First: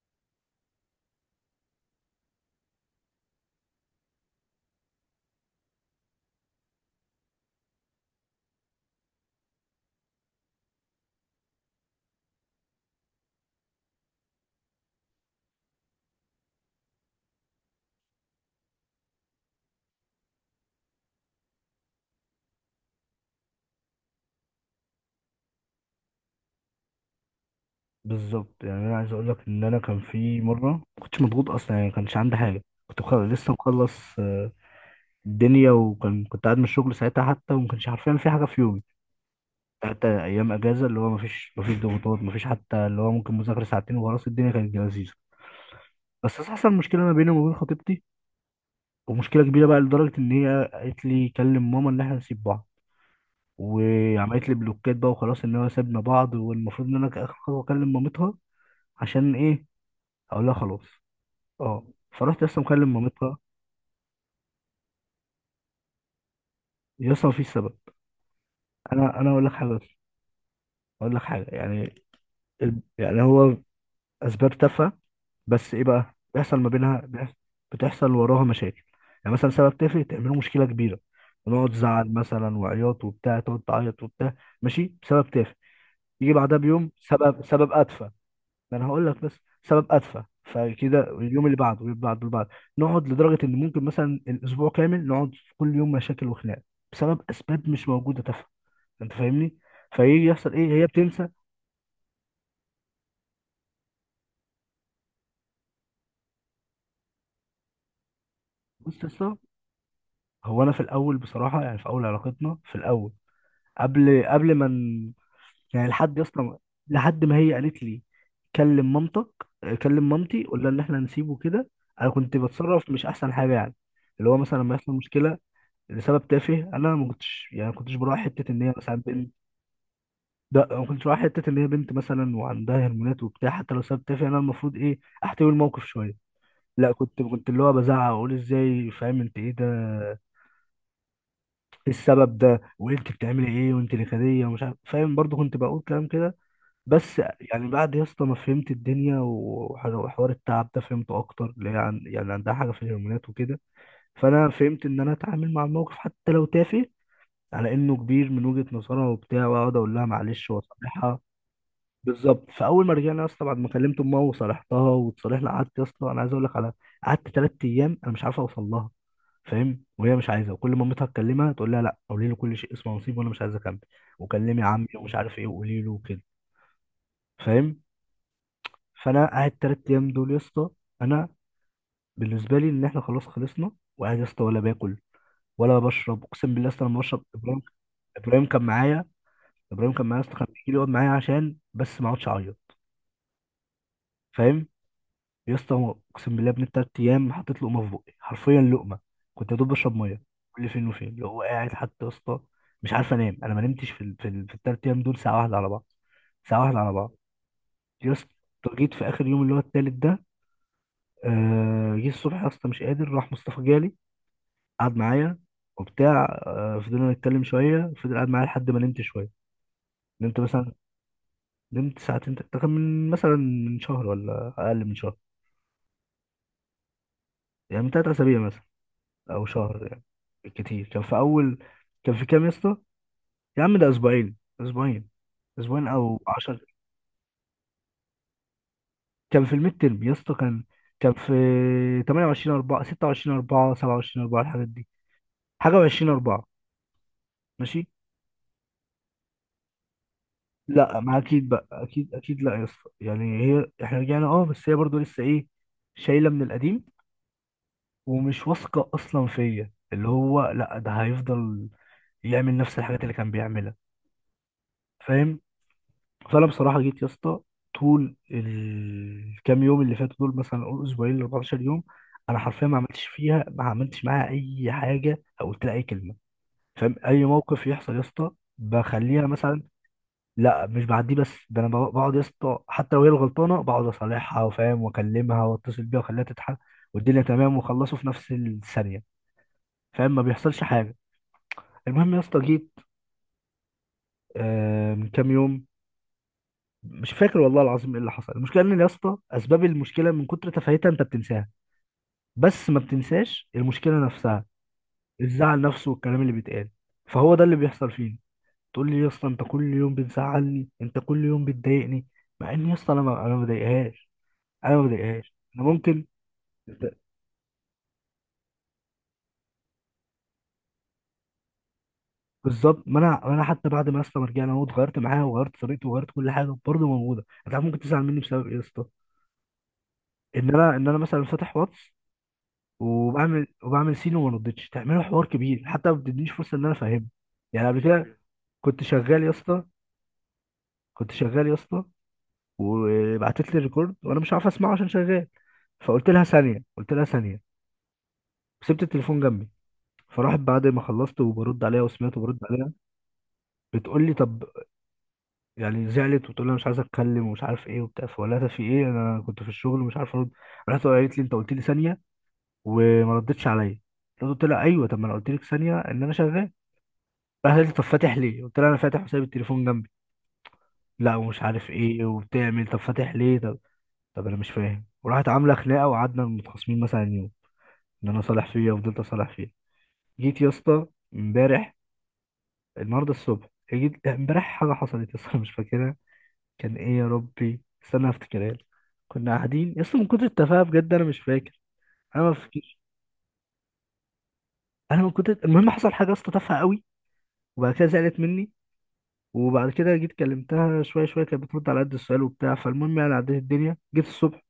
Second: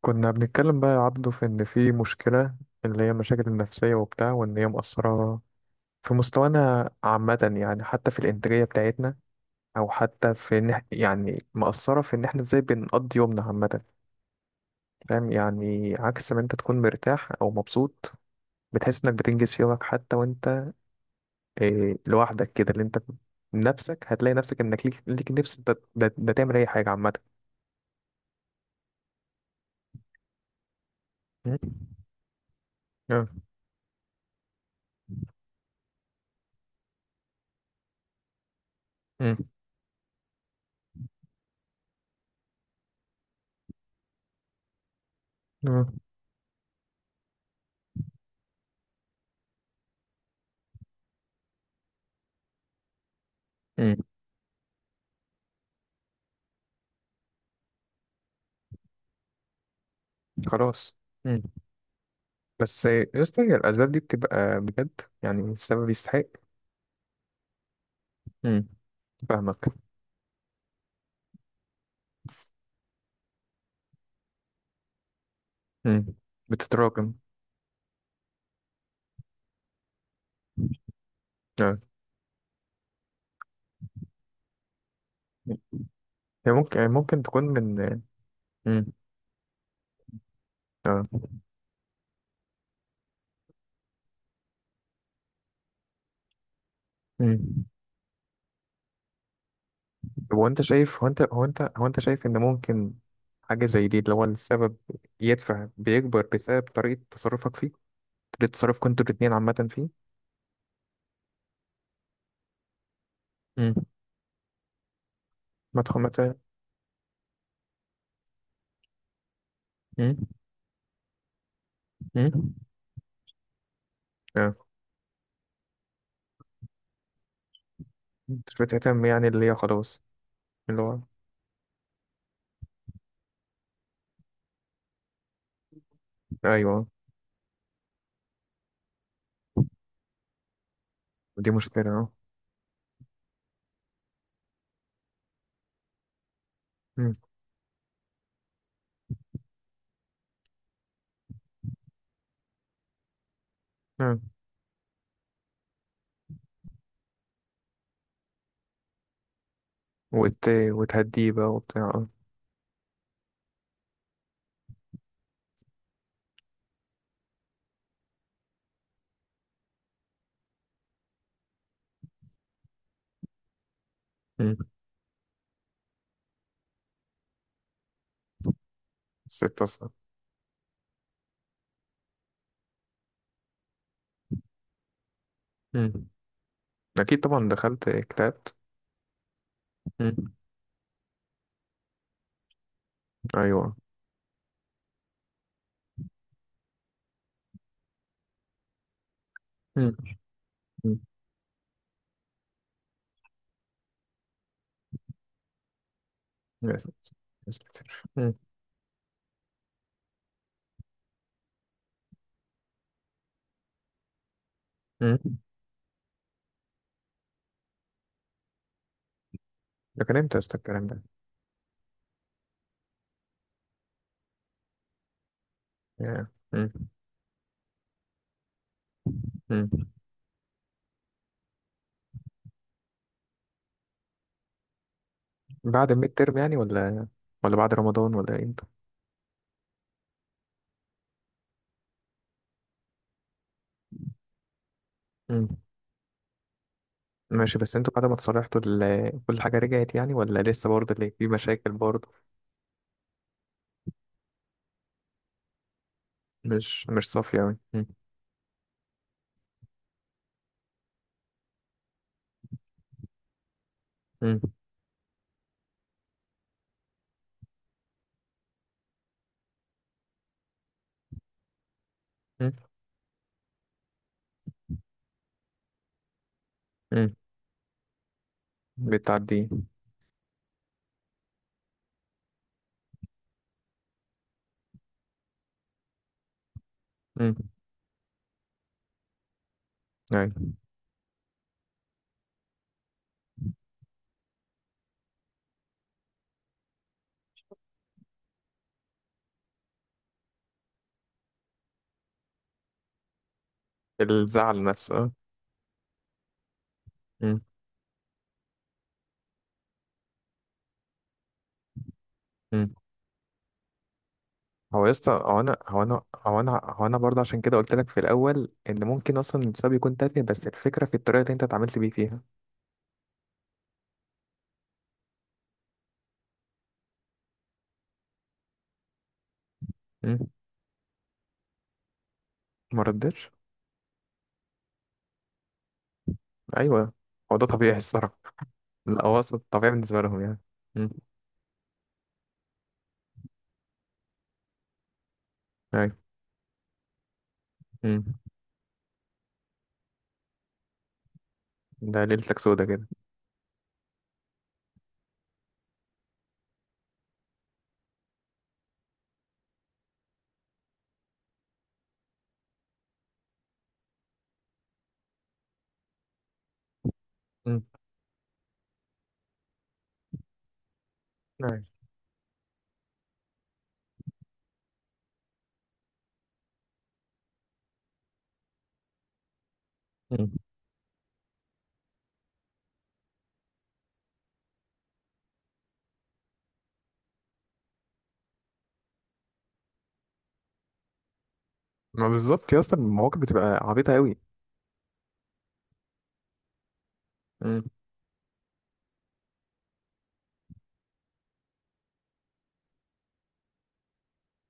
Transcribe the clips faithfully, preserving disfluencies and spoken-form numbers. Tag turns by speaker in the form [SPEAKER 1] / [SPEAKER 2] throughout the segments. [SPEAKER 1] كنا بنتكلم بقى يا عبده، في إن في مشكلة، اللي هي مشاكل النفسية وبتاع، وإن هي مؤثرة في مستوانا عامة. يعني حتى في الإنتاجية بتاعتنا، أو حتى في إن إح- يعني مؤثرة في إن إحنا إزاي بنقضي يومنا عامة. فاهم؟ يعني عكس ما أنت تكون مرتاح أو مبسوط، بتحس إنك بتنجز في يومك، حتى وأنت إيه لوحدك كده، اللي أنت نفسك هتلاقي نفسك إنك ليك, ليك نفس ده, ده, ده تعمل أي حاجة عامة.
[SPEAKER 2] بالظبط، يعني انا عايز اقول لك ان انا كان في مره ما كنتش مضغوط
[SPEAKER 1] م؟
[SPEAKER 2] اصلا، يعني ما كانش عندي حاجه. كنت
[SPEAKER 1] آه.
[SPEAKER 2] مخلص، لسه مخلص آه، الدنيا. وكان كنت قاعد من الشغل ساعتها، حتى وما كانش عارفين في حاجه في يومي،
[SPEAKER 1] م.
[SPEAKER 2] حتى ايام اجازه. اللي هو ما فيش ما فيش ضغوطات، ما فيش حتى اللي هو ممكن مذاكره ساعتين وخلاص. الدنيا كانت لذيذه.
[SPEAKER 1] آه.
[SPEAKER 2] بس حصل مشكله ما بيني وما بين خطيبتي، ومشكله كبيره بقى لدرجه ان هي قالت لي كلم ماما ان احنا نسيب بعض.
[SPEAKER 1] م.
[SPEAKER 2] وعملت لي بلوكات بقى وخلاص ان هو سابنا بعض، والمفروض ان انا كاخر خطوه اكلم مامتها. عشان ايه؟ اقول لها خلاص.
[SPEAKER 1] خلاص.
[SPEAKER 2] اه، فرحت لسه
[SPEAKER 1] بس
[SPEAKER 2] مكلم
[SPEAKER 1] يا
[SPEAKER 2] مامتها.
[SPEAKER 1] اسطى، هي الأسباب دي بتبقى بجد؟ يعني السبب يستحق؟
[SPEAKER 2] لسه مفيش سبب.
[SPEAKER 1] امم.
[SPEAKER 2] انا انا اقول لك
[SPEAKER 1] فاهمك.
[SPEAKER 2] حاجه بس، اقول لك حاجه يعني. ال... يعني هو اسباب تافهه. بس ايه
[SPEAKER 1] امم.
[SPEAKER 2] بقى بيحصل ما بينها؟
[SPEAKER 1] بتتراكم.
[SPEAKER 2] بيحص- بتحصل وراها مشاكل. يعني مثلا سبب تافه تعمله مشكله كبيره، ونقعد
[SPEAKER 1] اه.
[SPEAKER 2] زعل مثلا وعياط وبتاع، تقعد تعيط وبتاع. ماشي، بسبب تافه يجي
[SPEAKER 1] هي
[SPEAKER 2] بعدها
[SPEAKER 1] ممكن
[SPEAKER 2] بيوم
[SPEAKER 1] ممكن تكون
[SPEAKER 2] سبب سبب
[SPEAKER 1] من.
[SPEAKER 2] اتفه. ما
[SPEAKER 1] امم.
[SPEAKER 2] انا هقول لك بس. سبب ادفع،
[SPEAKER 1] اه.
[SPEAKER 2] فكده اليوم اللي بعده واللي بعده واللي بعده. نقعد لدرجه ان ممكن مثلا الاسبوع كامل نقعد كل يوم مشاكل وخناق، بسبب
[SPEAKER 1] امم.
[SPEAKER 2] اسباب مش موجوده تافهه. انت فاهمني. فيجي
[SPEAKER 1] طب هو
[SPEAKER 2] يحصل
[SPEAKER 1] انت
[SPEAKER 2] ايه، هي
[SPEAKER 1] شايف، هو انت
[SPEAKER 2] بتنسى.
[SPEAKER 1] هو انت هو انت شايف ان ممكن حاجة زي دي، اللي هو السبب يدفع بيكبر بسبب طريقة تصرفك فيه، طريقة تصرفك
[SPEAKER 2] بص
[SPEAKER 1] انتوا
[SPEAKER 2] يا
[SPEAKER 1] الاتنين
[SPEAKER 2] اسطى،
[SPEAKER 1] عامة فيه.
[SPEAKER 2] هو انا في الاول بصراحه، يعني في اول علاقتنا في الاول،
[SPEAKER 1] امم.
[SPEAKER 2] قبل قبل ما ن-
[SPEAKER 1] ما
[SPEAKER 2] يعني
[SPEAKER 1] تخ- ما
[SPEAKER 2] لحد يا
[SPEAKER 1] ت-
[SPEAKER 2] اسطى، لحد ما هي قالت لي كلم مامتك، كلم
[SPEAKER 1] امم.
[SPEAKER 2] مامتي قول لها ان احنا هنسيبه كده. انا كنت
[SPEAKER 1] امم.
[SPEAKER 2] بتصرف مش احسن حاجه يعني. اللي هو
[SPEAKER 1] اه.
[SPEAKER 2] مثلا لما يحصل مشكله لسبب تافه، انا ما كنتش يعني ما كنتش براعي حته
[SPEAKER 1] مش
[SPEAKER 2] ان هي مثلا
[SPEAKER 1] بتهتم يعني،
[SPEAKER 2] بنت.
[SPEAKER 1] اللي هي خلاص.
[SPEAKER 2] ده
[SPEAKER 1] اللي
[SPEAKER 2] ما
[SPEAKER 1] هو.
[SPEAKER 2] كنتش براعي حته ان هي بنت مثلا، وعندها هرمونات وبتاع. حتى لو سبب تافه، انا المفروض ايه؟ احتوي الموقف شويه.
[SPEAKER 1] ايوه.
[SPEAKER 2] لا، كنت كنت اللي هو بزعق واقول ازاي، فاهم، انت ايه ده،
[SPEAKER 1] دي مشكلة،
[SPEAKER 2] ايه
[SPEAKER 1] اه.
[SPEAKER 2] السبب ده، وانت بتعملي ايه، وانت نكديه، ومش عارف فاهم، برضو كنت بقول كلام كده. بس يعني بعد يا اسطى ما فهمت الدنيا وح- وحوار التعب ده فهمته اكتر، اللي هي عن- يعني عندها حاجه في الهرمونات وكده.
[SPEAKER 1] امم.
[SPEAKER 2] فانا فهمت ان انا اتعامل مع الموقف حتى لو تافه على انه كبير من وجهة نظرها وبتاع، واقعد اقول لها
[SPEAKER 1] وت...
[SPEAKER 2] معلش واصالحها.
[SPEAKER 1] وتهديه بقى وبتاع، اه.
[SPEAKER 2] بالظبط. فاول ما رجعنا يا اسطى، بعد ما كلمت امها وصالحتها وتصالحنا، قعدت يا اسطى، انا عايز اقول لك على، قعدت ثلاث ايام انا مش عارف اوصل لها، فاهم، وهي مش عايزه. وكل ما مامتها تكلمها تقول لها لا قولي له كل شيء اسمه نصيب، وانا مش عايزه اكمل،
[SPEAKER 1] مم.
[SPEAKER 2] وكلمي عمي ومش عارف ايه، وقولي له وكده. فاهم. فانا قاعد
[SPEAKER 1] ستة،
[SPEAKER 2] ثلاث
[SPEAKER 1] صح؟
[SPEAKER 2] ايام دول يا اسطى، انا بالنسبه لي ان احنا خلاص خلصنا. وقاعد يا اسطى ولا باكل ولا
[SPEAKER 1] مم.
[SPEAKER 2] بشرب. اقسم بالله يا اسطى، لما
[SPEAKER 1] أكيد
[SPEAKER 2] بشرب
[SPEAKER 1] طبعا،
[SPEAKER 2] ابراهيم،
[SPEAKER 1] دخلت
[SPEAKER 2] ابراهيم
[SPEAKER 1] كتابت.
[SPEAKER 2] كان معايا. ابراهيم كان معايا يا
[SPEAKER 1] مم.
[SPEAKER 2] اسطى، كان بيجي لي يقعد معايا عشان بس ما اقعدش اعيط.
[SPEAKER 1] أيوه.
[SPEAKER 2] فاهم. يا اسطى، هو اقسم بالله ابن التلات ايام حطيت لقمه في بقي، حرفيا لقمه. كنت يا دوب بشرب
[SPEAKER 1] مم.
[SPEAKER 2] ميه كل فين
[SPEAKER 1] مم.
[SPEAKER 2] وفين. اللي هو قاعد حتى يا اسطى، مش عارف انام. انا ما نمتش في ال... في, ال... في التلات ايام دول ساعه واحده على بعض. ساعه
[SPEAKER 1] يا
[SPEAKER 2] واحده على
[SPEAKER 1] ساتر.
[SPEAKER 2] بعض.
[SPEAKER 1] يا ساتر،
[SPEAKER 2] يا اسطى،
[SPEAKER 1] مم.
[SPEAKER 2] جيت في اخر يوم اللي هو التالت ده، آه... جه الصبح يا اسطى مش قادر، راح مصطفى جالي، قعد
[SPEAKER 1] مم.
[SPEAKER 2] معايا وبتاع. آه... فضلنا نتكلم شويه، فضل قاعد معايا لحد ما نمت شويه.
[SPEAKER 1] ده كان إمتى
[SPEAKER 2] نمت
[SPEAKER 1] يا اسطى
[SPEAKER 2] مثلا،
[SPEAKER 1] الكلام ده؟
[SPEAKER 2] نمت ساعتين تلاتة. ده كان من مثلا من شهر ولا أقل من شهر،
[SPEAKER 1] يا. مم.
[SPEAKER 2] يعني من تلات أسابيع مثلا، أو
[SPEAKER 1] مم.
[SPEAKER 2] شهر يعني. بالكتير، كان في أول، كان في كام يا اسطى؟ يا عم ده أسبوعين. أسبوعين. أسبوعين
[SPEAKER 1] بعد الميد
[SPEAKER 2] أو
[SPEAKER 1] ترم يعني،
[SPEAKER 2] عشر.
[SPEAKER 1] ولا ولا بعد رمضان، ولا إمتى؟
[SPEAKER 2] كان في الميد ترم يا اسطى، كان كان في ثمانية وعشرين أربعة ستة وعشرين أربعة سبعة وعشرين أربعة الحاجات دي،
[SPEAKER 1] مم.
[SPEAKER 2] حاجة و20 أربعة.
[SPEAKER 1] ماشي، بس
[SPEAKER 2] ماشي؟
[SPEAKER 1] انتوا بعد ما اتصالحتوا ال- كل حاجة رجعت يعني، ولا لسه برضه
[SPEAKER 2] لا
[SPEAKER 1] اللي
[SPEAKER 2] ما،
[SPEAKER 1] في
[SPEAKER 2] أكيد بقى،
[SPEAKER 1] مشاكل برضه؟
[SPEAKER 2] أكيد أكيد. لا يا اسطى يعني هي، إحنا رجعنا أه، بس هي برضه لسه إيه، شايلة من القديم،
[SPEAKER 1] مش مش صافية أوي، مم.
[SPEAKER 2] ومش واثقة أصلا فيا، اللي هو لا ده هيفضل يعمل نفس الحاجات اللي كان بيعملها.
[SPEAKER 1] مم.
[SPEAKER 2] فاهم. فانا بصراحه جيت يا اسطى طول الكام يوم اللي فاتوا دول، مثلا اقول اسبوعين ل أربعتاشر يوم، انا
[SPEAKER 1] مم.
[SPEAKER 2] حرفيا ما عملتش فيها، ما عملتش معاها اي حاجه او قلت لها اي كلمه. فاهم.
[SPEAKER 1] مم.
[SPEAKER 2] اي موقف يحصل يا اسطى بخليها
[SPEAKER 1] بتعدي.
[SPEAKER 2] مثلا. لا مش بعديه، بس ده انا بق- بقعد يا اسطى حتى لو هي الغلطانه بقعد اصالحها وفاهم واكلمها واتصل بيها واخليها تضحك والدنيا
[SPEAKER 1] مم.
[SPEAKER 2] تمام، وخلصوا في نفس الثانيه. فاهم. ما
[SPEAKER 1] يعني.
[SPEAKER 2] بيحصلش حاجه. المهم يا اسطى، جيت آه من كام يوم، مش فاكر والله العظيم ايه اللي حصل. المشكله ان يا اسطى اسباب المشكله من كتر تفاهتها انت بتنساها، بس ما بتنساش المشكله نفسها.
[SPEAKER 1] الزعل نفسه.
[SPEAKER 2] الزعل نفسه والكلام اللي بيتقال، فهو
[SPEAKER 1] اه.
[SPEAKER 2] ده اللي بيحصل فينا. تقول لي يا اسطى انت كل يوم بتزعلني، انت كل يوم بتضايقني، مع ان يا
[SPEAKER 1] مم.
[SPEAKER 2] اسطى انا ما انا ما بضايقهاش. انا ما
[SPEAKER 1] هو يا اسطى،
[SPEAKER 2] بضايقهاش.
[SPEAKER 1] هو انا
[SPEAKER 2] انا
[SPEAKER 1] هو انا
[SPEAKER 2] ممكن.
[SPEAKER 1] هو انا هو انا برضه عشان كده قلت لك في الاول ان ممكن اصلا السبب يكون تافه، بس الفكره في الطريقه اللي انت اتعاملت بيه فيها.
[SPEAKER 2] بالظبط، ما انا ما انا حتى بعد ما يا اسطى ما رجعنا اهو، اتغيرت معاها وغيرت طريقتي وغيرت كل حاجه برضه موجوده. انت عارف ممكن تزعل مني بسبب ايه يا اسطى؟
[SPEAKER 1] مم.
[SPEAKER 2] ان انا ان انا مثلا فاتح واتس،
[SPEAKER 1] ما ردتش.
[SPEAKER 2] وبعمل وبعمل سين وما ردتش، تعملوا حوار كبير، حتى ما بتدينيش فرصه ان انا
[SPEAKER 1] ايوه.
[SPEAKER 2] افهمها.
[SPEAKER 1] هو ده
[SPEAKER 2] يعني
[SPEAKER 1] طبيعي
[SPEAKER 2] قبل
[SPEAKER 1] الصراحه.
[SPEAKER 2] كده كنت
[SPEAKER 1] لا هو
[SPEAKER 2] شغال يا
[SPEAKER 1] اصلا
[SPEAKER 2] اسطى.
[SPEAKER 1] طبيعي بالنسبه لهم يعني. مم.
[SPEAKER 2] كنت شغال يا اسطى وبعتت لي الريكورد وانا مش عارف اسمعه عشان شغال.
[SPEAKER 1] ايوه.
[SPEAKER 2] فقلت لها ثانيه، قلت لها ثانيه.
[SPEAKER 1] مم.
[SPEAKER 2] سبت التليفون جنبي، فراحت بعد ما خلصت وبرد عليها
[SPEAKER 1] ده
[SPEAKER 2] وسمعت
[SPEAKER 1] ليلتك
[SPEAKER 2] وبرد
[SPEAKER 1] سودا
[SPEAKER 2] عليها.
[SPEAKER 1] كده.
[SPEAKER 2] بتقول لي طب، يعني زعلت، وتقول لي أنا مش عايزه اتكلم ومش عارف ايه وبتاع. فقلت لها ده في ايه، انا كنت في الشغل ومش عارف ارد. رحت قالت لي انت قلت لي ثانيه وما ردتش عليا. قلت لها ايوه، طب ما انا قلت لك ثانيه ان انا شغال. راح
[SPEAKER 1] مم.
[SPEAKER 2] قال لي طب فاتح ليه؟ قلت له انا فاتح وسايب التليفون جنبي. لا ومش
[SPEAKER 1] ايوه.
[SPEAKER 2] عارف ايه، وبتعمل طب فاتح ليه؟ طب، طب انا مش فاهم. وراحت عامله خناقه وقعدنا متخاصمين مثلا يوم، ان انا صالح فيها، وفضلت اصالح فيها.
[SPEAKER 1] مم.
[SPEAKER 2] جيت يا اسطى، امبارح، النهارده الصبح، جيت لا، امبارح حاجه حصلت يا اسطى مش فاكرها. كان ايه يا ربي، استنى افتكرها لك. كنا قاعدين يا اسطى، من كتر التفاهه بجد انا مش فاكر.
[SPEAKER 1] ما
[SPEAKER 2] انا ما
[SPEAKER 1] بالظبط يا اسطى،
[SPEAKER 2] افتكرش.
[SPEAKER 1] المواقف بتبقى عبيطه قوي.
[SPEAKER 2] انا من كتر المهم حصل حاجه يا اسطى تافهه قوي.
[SPEAKER 1] مم.
[SPEAKER 2] وبعد كده زعلت مني، وبعد كده جيت كلمتها، شويه شويه كانت بترد على قد السؤال وبتاع. فالمهم يعني عديت الدنيا، جيت الصبح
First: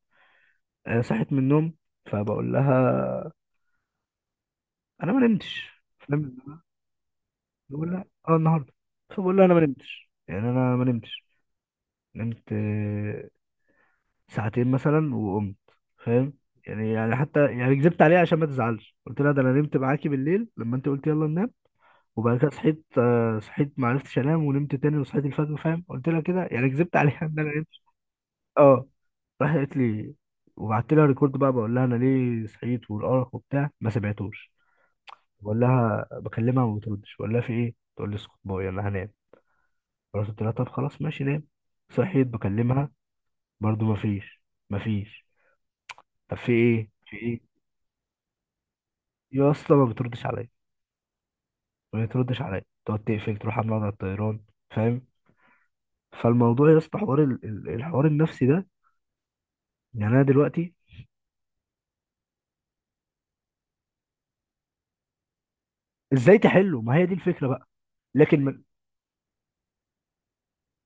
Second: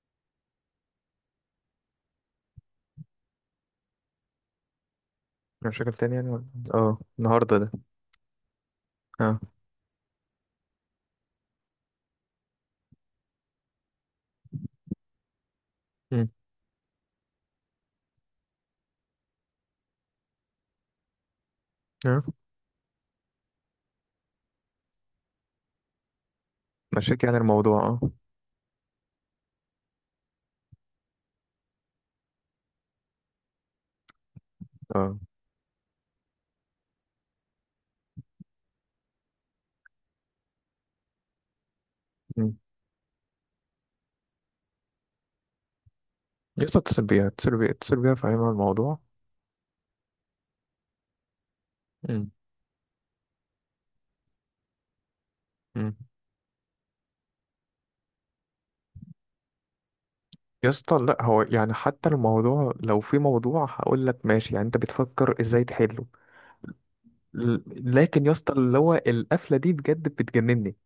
[SPEAKER 2] آه، صحيت من النوم. فبقول لها انا ما نمتش.
[SPEAKER 1] مشاكل تانية يعني ولا-
[SPEAKER 2] فاهم.
[SPEAKER 1] اه النهارده ده.
[SPEAKER 2] بقول لها اه النهارده. فبقول
[SPEAKER 1] اه.
[SPEAKER 2] لها انا ما نمتش، يعني انا ما نمتش. نمت آه، ساعتين مثلا وقمت.
[SPEAKER 1] مم.
[SPEAKER 2] فاهم. يعني يعني حتى يعني كذبت عليها عشان ما تزعلش، قلت لها ده انا نمت معاكي بالليل لما انت قلت يلا ننام.
[SPEAKER 1] اه.
[SPEAKER 2] وبعد كده صحيت، آه، صحيت، ما عرفتش انام، ونمت تاني وصحيت الفجر. فاهم. قلت لها كده يعني، كذبت عليها
[SPEAKER 1] مشاكل يعني
[SPEAKER 2] ان انا
[SPEAKER 1] الموضوع،
[SPEAKER 2] نمت.
[SPEAKER 1] اه.
[SPEAKER 2] اه. راح قالت لي، وبعت لها ريكورد بقى، بقول لها انا ليه صحيت والارق وبتاع، ما سمعتوش.
[SPEAKER 1] اه.
[SPEAKER 2] بقول لها، بكلمها ما بتردش. بقول لها في ايه، تقول لي اسكت بقى يلا هنام. خلاص قلت لها طب خلاص ماشي نام. صحيت
[SPEAKER 1] مم.
[SPEAKER 2] بكلمها، برضو ما فيش، ما فيش. طب في
[SPEAKER 1] يا اسطى،
[SPEAKER 2] ايه؟
[SPEAKER 1] اتصل
[SPEAKER 2] في
[SPEAKER 1] بيها
[SPEAKER 2] ايه؟
[SPEAKER 1] اتصل بيها اتصل بيها، فاهمها الموضوع.
[SPEAKER 2] يا اصلا ما بتردش عليا، ما بتردش عليا. تقعد تقفل، تروح عامله على الطيران. فاهم.
[SPEAKER 1] مم.
[SPEAKER 2] فالموضوع يا اسطى، حوار ال- ال- الحوار النفسي ده. يعني انا
[SPEAKER 1] يا
[SPEAKER 2] دلوقتي،
[SPEAKER 1] اسطى، لا هو يعني حتى الموضوع لو في موضوع هقول لك ماشي، يعني انت بتفكر ازاي تحله؟
[SPEAKER 2] ازاي تحله؟ ما هي دي الفكره
[SPEAKER 1] ل-
[SPEAKER 2] بقى.
[SPEAKER 1] لكن يا
[SPEAKER 2] لكن
[SPEAKER 1] اسطى،
[SPEAKER 2] من-
[SPEAKER 1] اللي هو القفله دي بجد بتجنني.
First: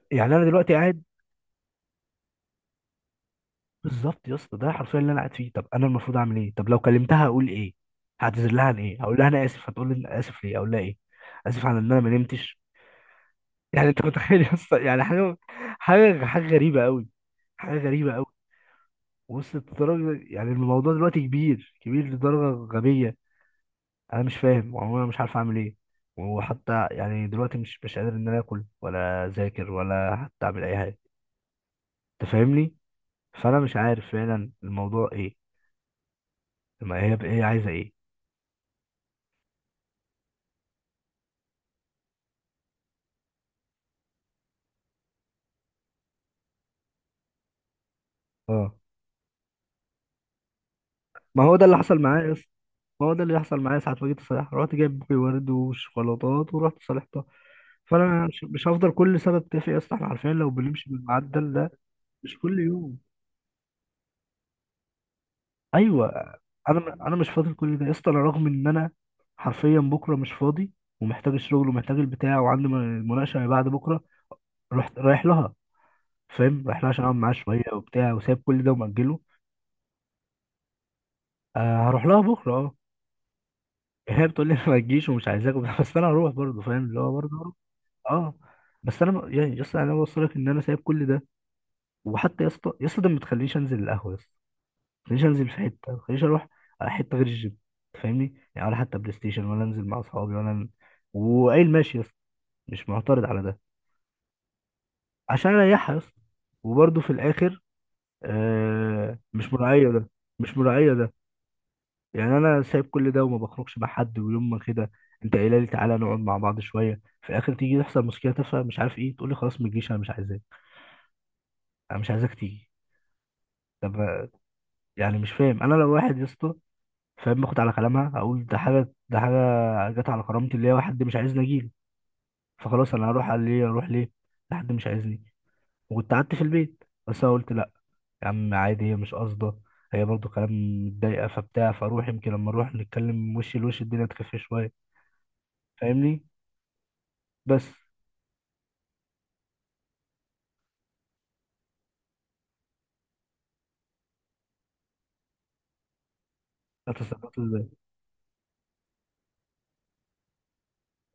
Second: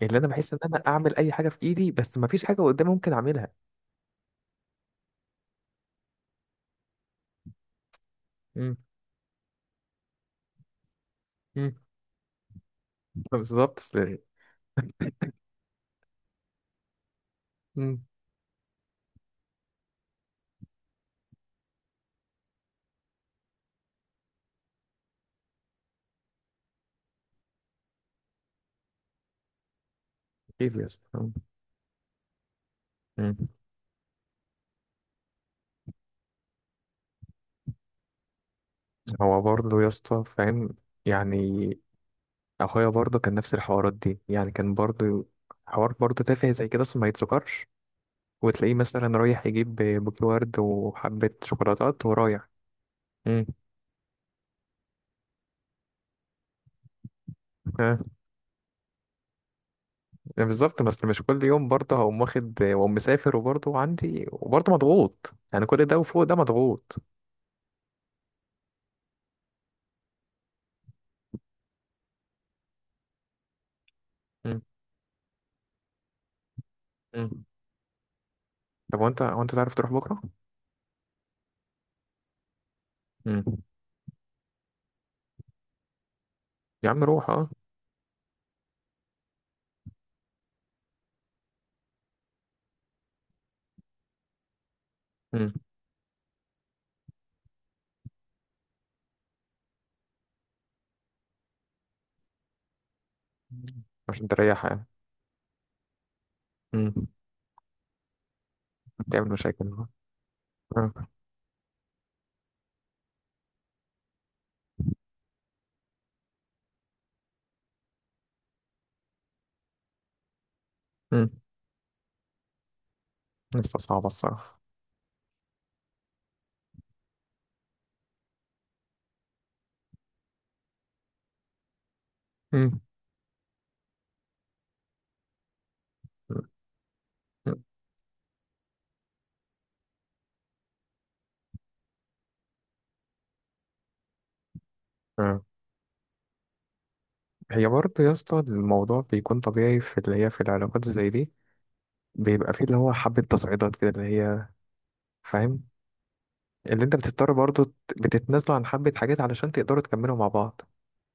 [SPEAKER 1] يعني اللي انا
[SPEAKER 2] يعني انا
[SPEAKER 1] بحس ان
[SPEAKER 2] دلوقتي
[SPEAKER 1] انا
[SPEAKER 2] قاعد.
[SPEAKER 1] اعمل اي حاجه في ايدي، بس ما فيش حاجه قدامي ممكن اعملها.
[SPEAKER 2] بالظبط يا اسطى، ده حرفيا اللي انا قاعد فيه. طب انا المفروض اعمل ايه؟ طب لو كلمتها اقول ايه؟ هعتذر لها
[SPEAKER 1] مم.
[SPEAKER 2] عن ايه؟ هقول لها انا اسف، هتقول لي انا اسف ليه، اقول لها ايه؟ اسف
[SPEAKER 1] مم.
[SPEAKER 2] على ان انا ما نمتش.
[SPEAKER 1] بالظبط،
[SPEAKER 2] يعني انت
[SPEAKER 1] أصل.
[SPEAKER 2] متخيل يا اسطى، يعني حاجه، حاجه حاجه غريبه قوي. حاجه
[SPEAKER 1] مم.
[SPEAKER 2] غريبه قوي. وصلت لدرجه، يعني الموضوع دلوقتي كبير كبير لدرجه غبيه. انا مش فاهم، وانا مش عارف اعمل ايه. وحتى يعني دلوقتي مش مش قادر ان انا اكل ولا اذاكر ولا حتى اعمل
[SPEAKER 1] اكيد
[SPEAKER 2] اي
[SPEAKER 1] يا
[SPEAKER 2] حاجه.
[SPEAKER 1] اسطى، مم.
[SPEAKER 2] انت فاهمني.
[SPEAKER 1] مم.
[SPEAKER 2] فانا مش عارف فعلا الموضوع ايه. ما هي هي عايزه ايه.
[SPEAKER 1] هو برضه يا اسطى، فاهم؟ يعني اخويا برضه كان نفس الحوارات دي، يعني كان برضه حوار برضه تافه زي كده، اصلا ما يتذكرش. وتلاقيه
[SPEAKER 2] اه،
[SPEAKER 1] مثلا رايح يجيب بوكيه ورد وحبة
[SPEAKER 2] ما هو ده اللي حصل
[SPEAKER 1] شوكولاتات
[SPEAKER 2] معايا يا اسطى،
[SPEAKER 1] ورايح.
[SPEAKER 2] ما هو ده اللي
[SPEAKER 1] امم.
[SPEAKER 2] يحصل معايا، ساعة ما جيت صالحها رحت جايب بوكي ورد وشوكولاتات ورحت صالحتها.
[SPEAKER 1] ها.
[SPEAKER 2] فانا مش مش هفضل كل سنة اتفق يا اسطى. احنا عارفين لو
[SPEAKER 1] بالظبط،
[SPEAKER 2] بنمشي
[SPEAKER 1] بس مش كل
[SPEAKER 2] بالمعدل
[SPEAKER 1] يوم
[SPEAKER 2] ده
[SPEAKER 1] برضه هقوم
[SPEAKER 2] مش كل
[SPEAKER 1] واخد واقوم
[SPEAKER 2] يوم.
[SPEAKER 1] مسافر، وبرضه عندي وبرضه مضغوط، يعني كل ده
[SPEAKER 2] ايوه.
[SPEAKER 1] وفوق ده مضغوط.
[SPEAKER 2] انا انا مش فاضل كل ده يا اسطى. انا رغم ان انا حرفيا بكره مش فاضي، ومحتاج الشغل ومحتاج البتاع، وعندي م- مناقشة اللي بعد بكره.
[SPEAKER 1] امم.
[SPEAKER 2] رحت رايح لها، فاهم، رايح لها عشان اقعد معاها
[SPEAKER 1] امم.
[SPEAKER 2] شوية وبتاع، وسايب كل ده
[SPEAKER 1] طب
[SPEAKER 2] ومأجله.
[SPEAKER 1] وانت وانت تعرف تروح بكرة؟
[SPEAKER 2] آه هروح لها بكره اه.
[SPEAKER 1] امم.
[SPEAKER 2] هي بتقول لي ما تجيش ومش عايزاك وبتاع، بس انا هروح برضه، فاهم،
[SPEAKER 1] يا
[SPEAKER 2] اللي
[SPEAKER 1] عم
[SPEAKER 2] هو
[SPEAKER 1] روح، اه.
[SPEAKER 2] برضه اه. بس انا ب- يعني يا اسطى، يعني انا بوصلك ان انا سايب كل ده. وحتى يا اسطى، يا اسطى ده، ما تخلينيش انزل القهوه يا اسطى، ما تخلينيش انزل
[SPEAKER 1] امم.
[SPEAKER 2] في حته، ما تخلينيش اروح على حته غير الجيم. أنت فاهمني، يعني ولا حتى بلاي ستيشن، ولا انزل مع اصحابي، ولا ن- وقايل ماشي يا اسطى، مش معترض على ده.
[SPEAKER 1] عشان تريح يعني.
[SPEAKER 2] عشان اريحها يا اسطى. وبرده
[SPEAKER 1] امم.
[SPEAKER 2] في الاخر آه
[SPEAKER 1] تعمل
[SPEAKER 2] مش
[SPEAKER 1] مشاكل.
[SPEAKER 2] مراعيه ده. مش
[SPEAKER 1] اه.
[SPEAKER 2] مراعيه ده. يعني انا سايب كل ده وما بخرجش مع حد، ويوم ما كده، انت قايله لي تعالى نقعد مع بعض شويه، في الاخر تيجي تحصل مشكله تافهه مش عارف ايه، تقول لي خلاص ما تجيش انا مش عايزاك.
[SPEAKER 1] امم.
[SPEAKER 2] انا مش عايزاك تيجي.
[SPEAKER 1] لسه
[SPEAKER 2] طب،
[SPEAKER 1] صعبة الصراحة.
[SPEAKER 2] يعني مش فاهم. انا لو واحد يا اسطى، فاهم، باخد على كلامها، اقول ده حاجه، ده حاجه جت على كرامتي، اللي هي واحد مش عايزني اجيله،
[SPEAKER 1] امم.
[SPEAKER 2] فخلاص انا هروح على ليه؟ اروح ليه؟ ده حد مش عايزني. وكنت قعدت في البيت، بس انا قلت لا، يا عم عادي، هي مش قاصده، هي برضو كلام متضايقه فبتاع، فاروح يمكن لما اروح نتكلم وش لوش الدنيا تخف شويه.
[SPEAKER 1] آه.
[SPEAKER 2] فاهمني. بس
[SPEAKER 1] هي برضه يا اسطى، الموضوع بيكون طبيعي في اللي هي، في العلاقات زي دي بيبقى فيه اللي هو حبة تصعيدات كده، اللي هي، فاهم؟ اللي انت بتضطر
[SPEAKER 2] اتصرفت
[SPEAKER 1] برضو
[SPEAKER 2] ازاي؟
[SPEAKER 1] ت- بتتنازلوا عن حبة حاجات علشان تقدروا تكملوا مع بعض.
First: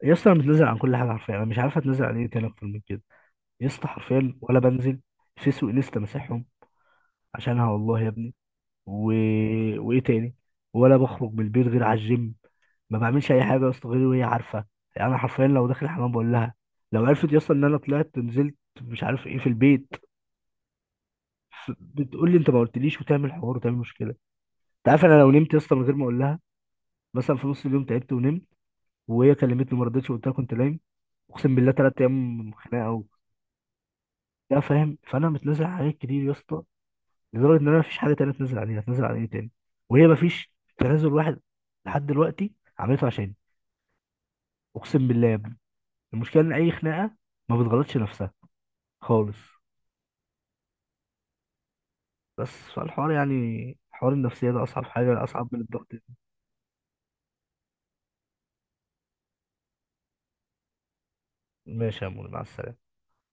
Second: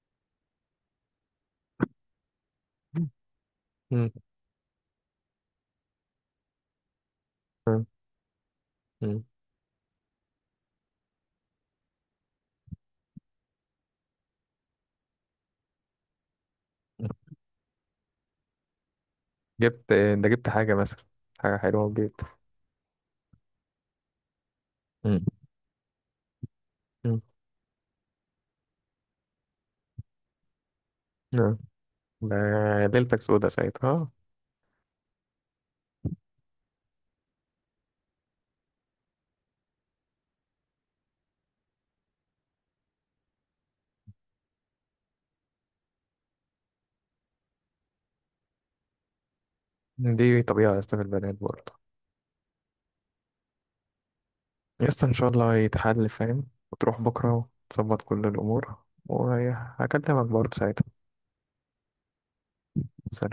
[SPEAKER 2] يا اسطى انا متنازل عن كل حاجه حرفيا، انا مش عارف اتنازل عن ايه تاني اكتر من كده.
[SPEAKER 1] مم.
[SPEAKER 2] يا اسطى
[SPEAKER 1] مم.
[SPEAKER 2] حرفيا ولا بنزل فيس وانستا، مسحهم عشانها والله يا ابني. و...
[SPEAKER 1] مم.
[SPEAKER 2] وايه تاني، ولا بخرج من البير غير على الجيم. ما بعملش اي حاجه يا اسطى غير وهي عارفه. يعني انا حرفيا لو داخل الحمام بقول لها. لو
[SPEAKER 1] مم.
[SPEAKER 2] عرفت يا اسطى ان انا طلعت نزلت مش عارف ايه في البيت،
[SPEAKER 1] جبت ده جبت حاجة مثلا، حاجة
[SPEAKER 2] ف-
[SPEAKER 1] حلوة وجبت.
[SPEAKER 2] بتقول لي انت ما قلتليش وتعمل حوار وتعمل مشكله. انت عارف انا
[SPEAKER 1] مم.
[SPEAKER 2] لو نمت يا اسطى من غير ما اقول لها،
[SPEAKER 1] مم.
[SPEAKER 2] مثلا في نص اليوم تعبت ونمت، وهي كلمتني ما ردتش وقلت لها كنت نايم، اقسم
[SPEAKER 1] آه.
[SPEAKER 2] بالله ثلاث
[SPEAKER 1] ده
[SPEAKER 2] ايام خناقه. و...
[SPEAKER 1] ليلتك سودة ساعتها، آه.
[SPEAKER 2] لا فاهم. فانا متنازل عن حاجات كتير يا اسطى لدرجه ان انا مفيش حاجه تانيه اتنازل عليها. اتنازل عن ايه تاني؟ وهي مفيش تنازل واحد لحد دلوقتي عملته عشان، اقسم بالله يا ابني، المشكله ان اي خناقه ما بتغلطش نفسها خالص.
[SPEAKER 1] دي طبيعة يا اسطى في البنات برضه.
[SPEAKER 2] بس فالحوار يعني، حوار النفسيه ده اصعب
[SPEAKER 1] يا اسطى إن
[SPEAKER 2] حاجه،
[SPEAKER 1] شاء
[SPEAKER 2] اصعب
[SPEAKER 1] الله
[SPEAKER 2] من الضغط.
[SPEAKER 1] يتحل، فاهم؟ وتروح بكرة وتظبط كل الأمور، وهكلمك برضه ساعتها.
[SPEAKER 2] ماشي يا مول، مع السلامه.
[SPEAKER 1] سلام.